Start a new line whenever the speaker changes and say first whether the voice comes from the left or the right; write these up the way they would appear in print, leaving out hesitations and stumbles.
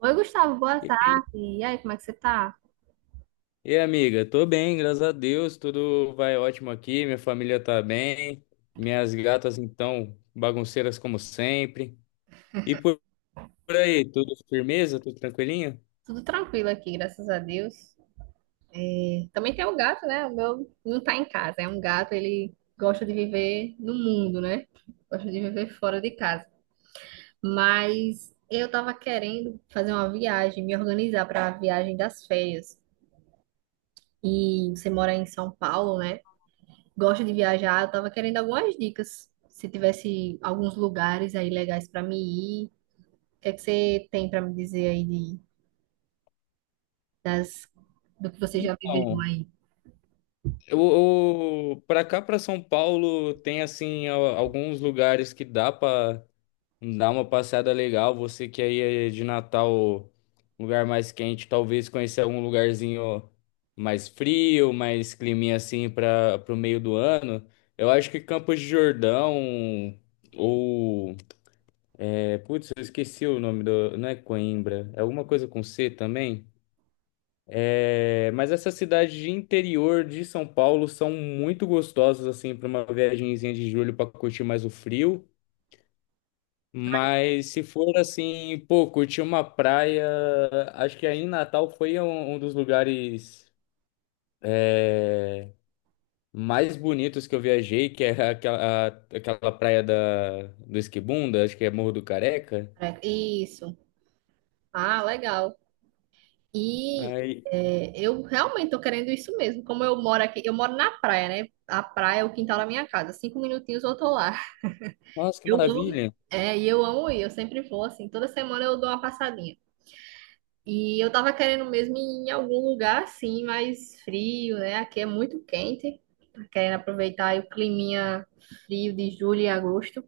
right: Oi, Gustavo, boa
left: E,
right: tarde. E aí, como é que você tá?
left: e amiga, tô bem, graças a Deus, tudo vai ótimo aqui, minha família tá bem, minhas gatas então bagunceiras como sempre. E por, por aí, tudo firmeza, tudo tranquilinho?
right: Tudo tranquilo aqui, graças a Deus. Também tem o gato, né? O meu não tá em casa. É um gato, ele gosta de viver no mundo, né? Gosta de viver fora de casa. Mas eu tava querendo fazer uma viagem, me organizar para a viagem das férias. E você mora em São Paulo, né? Gosta de viajar. Eu tava querendo algumas dicas. Se tivesse alguns lugares aí legais para me ir, o que é que você tem para me dizer aí das, do que você já viveu
left: Então,
right: aí.
left: eu, pra cá, pra São Paulo, tem assim alguns lugares que dá uma passada legal. Você que aí é de Natal, um lugar mais quente, talvez conhecer algum lugarzinho mais frio, mais climinha assim para o meio do ano. Eu acho que Campos de Jordão ou putz, eu esqueci o nome do, não é Coimbra, é alguma coisa com C também. É, mas essas cidades de interior de São Paulo são muito gostosas assim para uma viagenzinha de julho para curtir mais o frio. Mas se for assim, pô, curtir uma praia, acho que aí em Natal foi um dos lugares é, mais bonitos que eu viajei, que é aquela praia do Esquibunda, acho que é Morro do Careca.
right: Isso. Ah, legal. E
left: Aí,
right: eu realmente tô querendo isso mesmo. Como eu moro aqui, eu moro na praia, né? A praia é o quintal da minha casa. 5 minutinhos eu tô lá.
left: nossa, que
right: Eu amo,
left: maravilha!
right: e eu amo ir. Eu sempre vou assim. Toda semana eu dou uma passadinha. E eu tava querendo mesmo ir em algum lugar assim, mais frio, né? Aqui é muito quente. Tá querendo aproveitar aí o climinha frio de julho e agosto.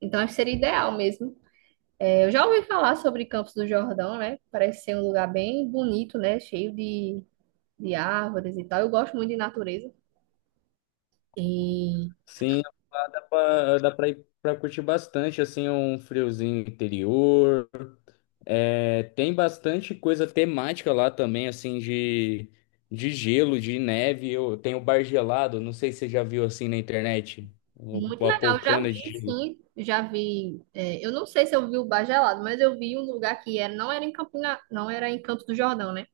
right: Então acho que seria ideal mesmo. Eu já ouvi falar sobre Campos do Jordão, né? Parece ser um lugar bem bonito, né? De árvores e tal. Eu gosto muito de natureza. E
left: Sim, lá dá pra ir pra curtir bastante, assim, um friozinho interior. É, tem bastante coisa temática lá também, assim, de gelo, de neve. Eu, tem o bar gelado, não sei se você já viu assim na internet.
right: muito
left: A
right: legal. Eu já
left: poltrona de
right: vi,
left: gelo.
right: sim. Já vi. Eu não sei se eu vi o Bar Gelado, mas eu vi um lugar que era, não era em Campina, não era em Campos do Jordão, né?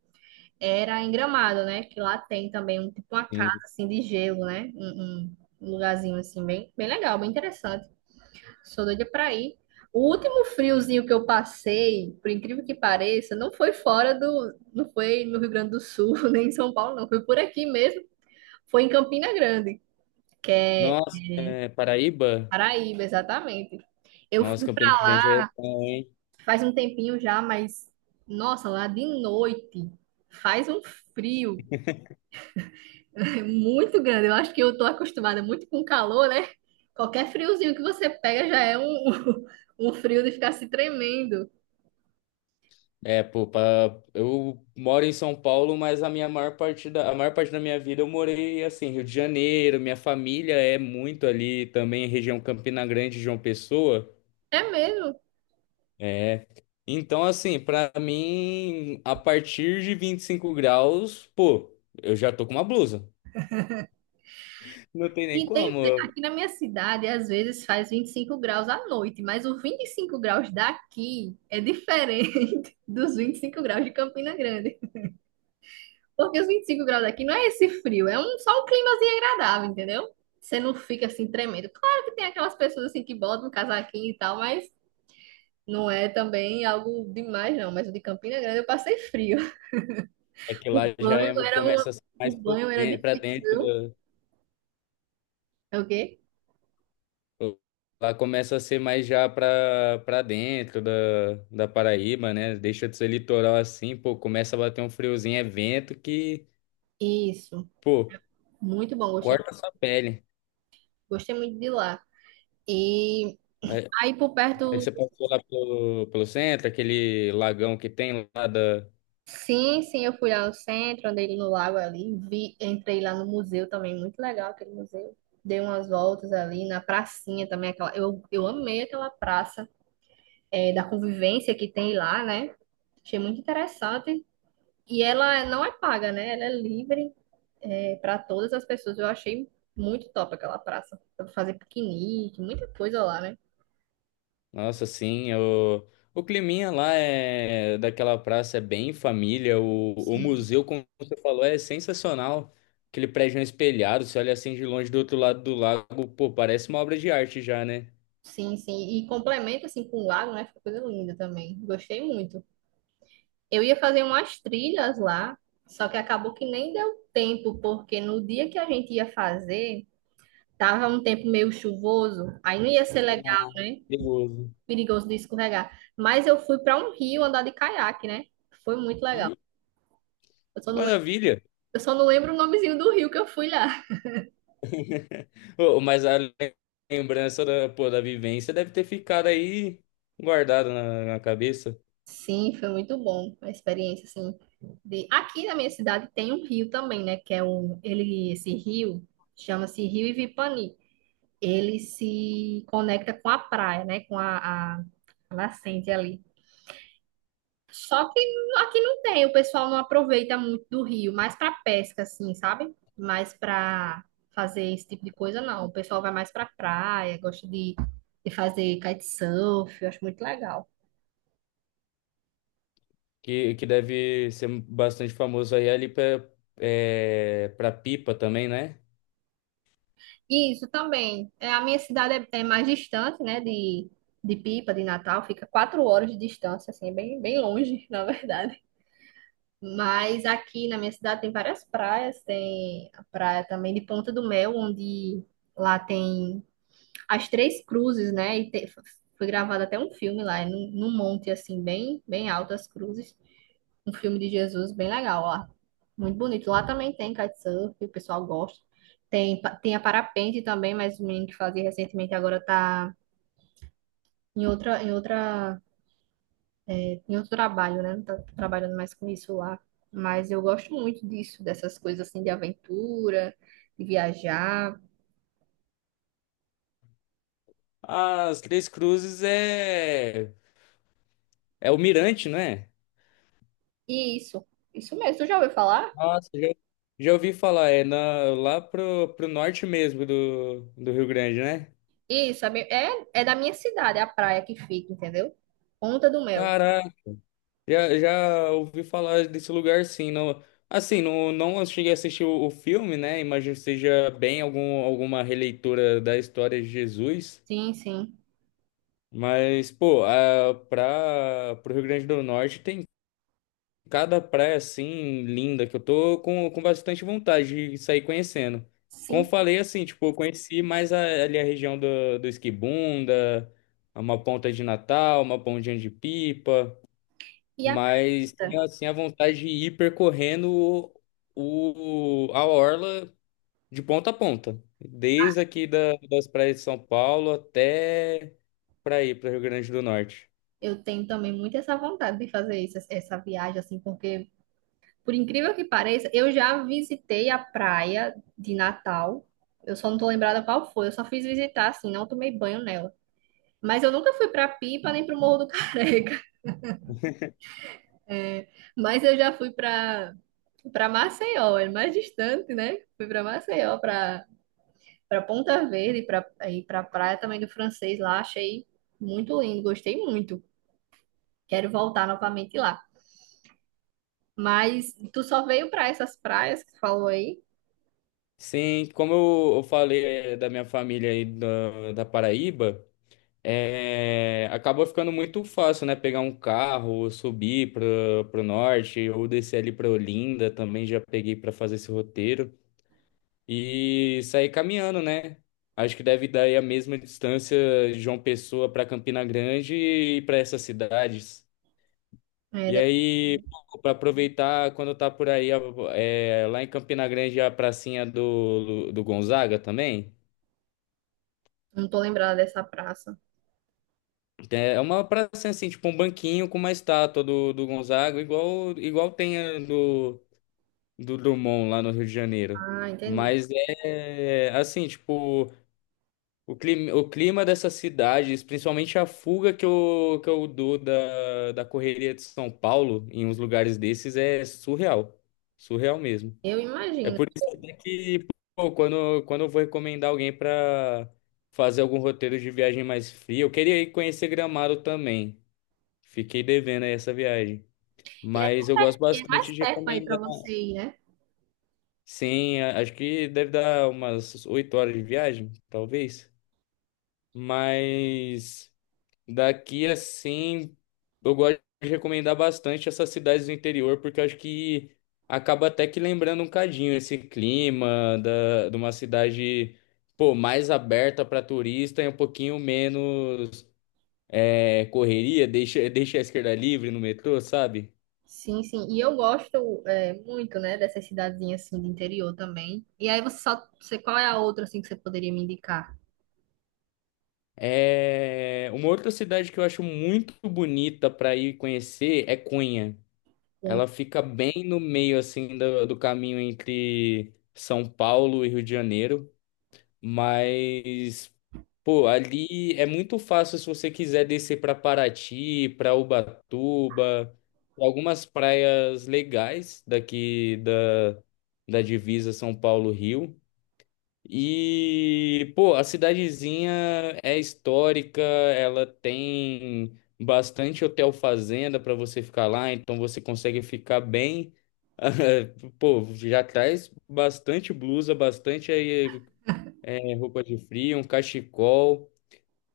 right: Era em Gramado, né? Que lá tem também um tipo uma casa
left: Assim.
right: assim de gelo, né? Um lugarzinho assim bem, bem legal, bem interessante. Sou doida pra ir. O último friozinho que eu passei, por incrível que pareça, não foi fora do. Não foi no Rio Grande do Sul, nem em São Paulo, não. Foi por aqui mesmo. Foi em Campina Grande, que é.
left: Nossa, é, Paraíba?
right: Paraíba, exatamente. Eu
left: Nossa,
right: fui
left: Campina
right: pra
left: Grande é
right: lá
left: bom, hein?
right: faz um tempinho já, mas. Nossa, lá de noite faz um frio muito grande. Eu acho que eu tô acostumada muito com calor, né? Qualquer friozinho que você pega já é um frio de ficar se tremendo.
left: É, pô, eu moro em São Paulo, mas a minha maior parte da, a maior parte da minha vida eu morei assim, Rio de Janeiro, minha família é muito ali também, região Campina Grande, João Pessoa.
right: É mesmo.
left: É. Então, assim, pra mim, a partir de 25 graus, pô, eu já tô com uma blusa. Não tem nem
right: E tem,
left: como.
right: aqui na minha cidade, às vezes faz 25 graus à noite, mas os 25 graus daqui é diferente dos 25 graus de Campina Grande. Porque os 25 graus daqui não é esse frio, é só um climazinho agradável, entendeu? Você não fica assim tremendo. Claro que tem aquelas pessoas assim que botam um casaquinho e tal, mas não é também algo demais, não. Mas o de Campina Grande eu passei frio.
left: É que lá
right: O
left: já
right: banho era uma,
left: começa a ser
right: o
left: mais
right: banho era
left: pra
right: difícil,
left: dentro
right: viu?
left: da.
right: É o quê?
left: Lá começa a ser mais já pra dentro da Paraíba, né? Deixa de ser litoral assim, pô, começa a bater um friozinho, é vento que,
right: Isso.
left: pô,
right: Muito bom, gostei,
left: corta a sua pele.
right: gostei muito de lá. E
left: Aí
right: aí por
left: aí
right: perto,
left: você passou lá pelo, pelo centro, aquele lagão que tem lá da.
right: sim, sim, eu fui lá no centro, andei no lago ali, vi, entrei lá no museu também, muito legal aquele museu. Dei umas voltas ali na pracinha também, eu amei aquela praça da convivência que tem lá, né? Achei muito interessante. E ela não é paga, né? Ela é livre para todas as pessoas. Eu achei muito top aquela praça. Dá pra fazer piquenique, muita coisa lá, né?
left: Nossa, sim, o climinha lá é daquela praça é bem família. O
right: Sim.
left: museu, como você falou, é sensacional. Aquele prédio espelhado, você olha assim de longe do outro lado do lago, pô, parece uma obra de arte já, né?
right: Sim, sim. E complementa assim com o lago, né? Fica coisa linda também. Gostei muito. Eu ia fazer umas trilhas lá, só que acabou que nem deu tempo, porque no dia que a gente ia fazer, tava um tempo meio chuvoso, aí não ia ser legal,
left: Ah,
right: né?
left: perigoso.
right: Perigoso de escorregar. Mas eu fui para um rio andar de caiaque, né? Foi muito legal.
left: Hum,
right: Eu só não,
left: maravilha!
right: eu só não lembro o nomezinho do rio que eu fui lá.
left: Ô, mas a lembrança pô, da vivência deve ter ficado aí guardada na cabeça,
right: Sim, foi muito bom a experiência, assim. De... Aqui na minha cidade tem um rio também, né? Que é esse rio chama-se Rio Ivipani. Ele se conecta com a praia, né? Com a a nascente ali. Só que aqui não tem, o pessoal não aproveita muito do rio, mais para pesca, assim, sabe? Mais para fazer esse tipo de coisa, não. O pessoal vai mais para praia, de fazer kitesurf, eu acho muito legal.
left: que deve ser bastante famoso aí ali é, pra Pipa também, né?
right: E isso também. É, a minha cidade é, é mais distante, né? De Pipa, de Natal, fica 4 horas de distância, assim, é bem, bem longe, na verdade. Mas aqui na minha cidade tem várias praias, tem a praia também de Ponta do Mel, onde lá tem as Três Cruzes, né? Foi gravado até um filme lá, é num monte assim, bem, bem alto as cruzes. Um filme de Jesus bem legal lá. Muito bonito. Lá também tem kitesurf, o pessoal gosta. Tem a parapente também, mas o menino que fazia recentemente agora tá em outra eu trabalho, né? Não tá trabalhando mais com isso lá. Mas eu gosto muito disso, dessas coisas assim de aventura, de viajar.
left: As Três Cruzes é o Mirante, não é?
right: E isso, isso mesmo. Tu já ouviu falar?
left: Nossa, já ouvi falar, é lá pro, pro norte mesmo do Rio Grande, né?
right: Isso, é é da minha cidade, é a praia que fica, entendeu? Ponta do Mel.
left: Caraca, já ouvi falar desse lugar sim. Não, assim, não cheguei a assistir o filme, né? Imagino que seja bem alguma releitura da história de Jesus.
right: Sim, sim.
left: Mas, pô, pro Rio Grande do Norte tem cada praia assim linda que eu tô com bastante vontade de sair conhecendo. Como eu
right: Sim,
left: falei assim, tipo, eu conheci mais ali a região do Esquibunda, uma ponta de Natal, uma pontinha de Pipa,
right: e a
left: mas
right: canta.
left: tenho assim a vontade de ir percorrendo a orla de ponta a ponta, desde aqui das praias de São Paulo até para ir para o Rio Grande do Norte.
right: Eu tenho também muito essa vontade de fazer isso, essa viagem, assim, porque, por incrível que pareça, eu já visitei a praia de Natal. Eu só não tô lembrada qual foi. Eu só fiz visitar, assim, não tomei banho nela. Mas eu nunca fui para Pipa nem para o Morro do Careca. É, mas eu já fui para Maceió, é mais distante, né? Fui para Maceió, para Ponta Verde, para ir para a praia também do Francês lá, achei muito lindo, gostei muito. Quero voltar novamente lá. Mas tu só veio para essas praias que tu falou aí?
left: Sim, como eu falei eh, da minha família aí da Paraíba, eh, acabou ficando muito fácil, né? Pegar um carro, subir pro norte, ou descer ali pra Olinda, também já peguei para fazer esse roteiro, e sair caminhando, né? Acho que deve dar aí a mesma distância de João Pessoa para Campina Grande e para essas cidades.
right: É,
left: E
right: de-
left: aí, para aproveitar quando tá por aí, é, lá em Campina Grande, a pracinha do Gonzaga também.
right: não tô lembrada dessa praça.
left: É uma praça assim, tipo um banquinho com uma estátua do Gonzaga, igual tem a do Drummond lá no Rio de Janeiro.
right: Ah, entendi.
left: Mas é assim, tipo, o clima dessas cidades, principalmente a fuga que que eu dou da correria de São Paulo em uns lugares desses é surreal. Surreal mesmo.
right: Eu
left: É
right: imagino.
left: por isso até que, pô, quando eu vou recomendar alguém pra fazer algum roteiro de viagem mais fria, eu queria ir conhecer Gramado também. Fiquei devendo aí essa viagem. Mas eu gosto
right: E é mais
left: bastante de
right: perto aí para
left: recomendar.
right: você ir, né?
left: Sim, acho que deve dar umas 8 horas de viagem, talvez. Mas daqui assim, eu gosto de recomendar bastante essas cidades do interior, porque eu acho que acaba até que lembrando um cadinho esse clima de uma cidade, pô, mais aberta para turista e um pouquinho menos é, correria, deixa a esquerda livre no metrô, sabe?
right: Sim, sim. E eu gosto muito, né, dessas cidadezinhas assim de interior também. E aí você, qual é a outra assim que você poderia me indicar?
left: É... Uma outra cidade que eu acho muito bonita para ir conhecer é Cunha.
right: Bem,
left: Ela fica bem no meio assim do caminho entre São Paulo e Rio de Janeiro, mas pô, ali é muito fácil se você quiser descer para Paraty, para Ubatuba, algumas praias legais daqui da divisa São Paulo-Rio. E, pô, a cidadezinha é histórica, ela tem bastante hotel fazenda para você ficar lá, então você consegue ficar bem. Pô, já traz bastante blusa, bastante aí, é, roupa de frio, um cachecol,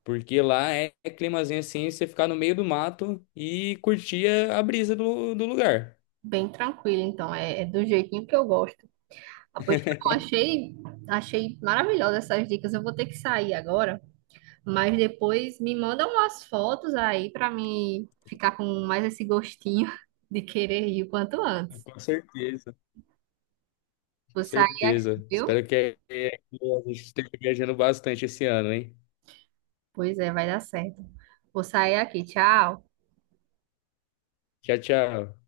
left: porque lá é, é climazinho assim, você ficar no meio do mato e curtir a brisa do lugar.
right: bem tranquilo, então é, é do jeitinho que eu gosto. Ah, pois tá bom, achei maravilhosa essas dicas. Eu vou ter que sair agora, mas depois me manda umas fotos aí pra me ficar com mais esse gostinho de querer ir o quanto antes.
left: Com certeza.
right: Vou sair aqui,
left: Certeza.
right: viu?
left: Espero que, é, que a gente esteja viajando bastante esse ano, hein?
right: Pois é, vai dar certo. Vou sair aqui. Tchau.
left: Tchau, tchau.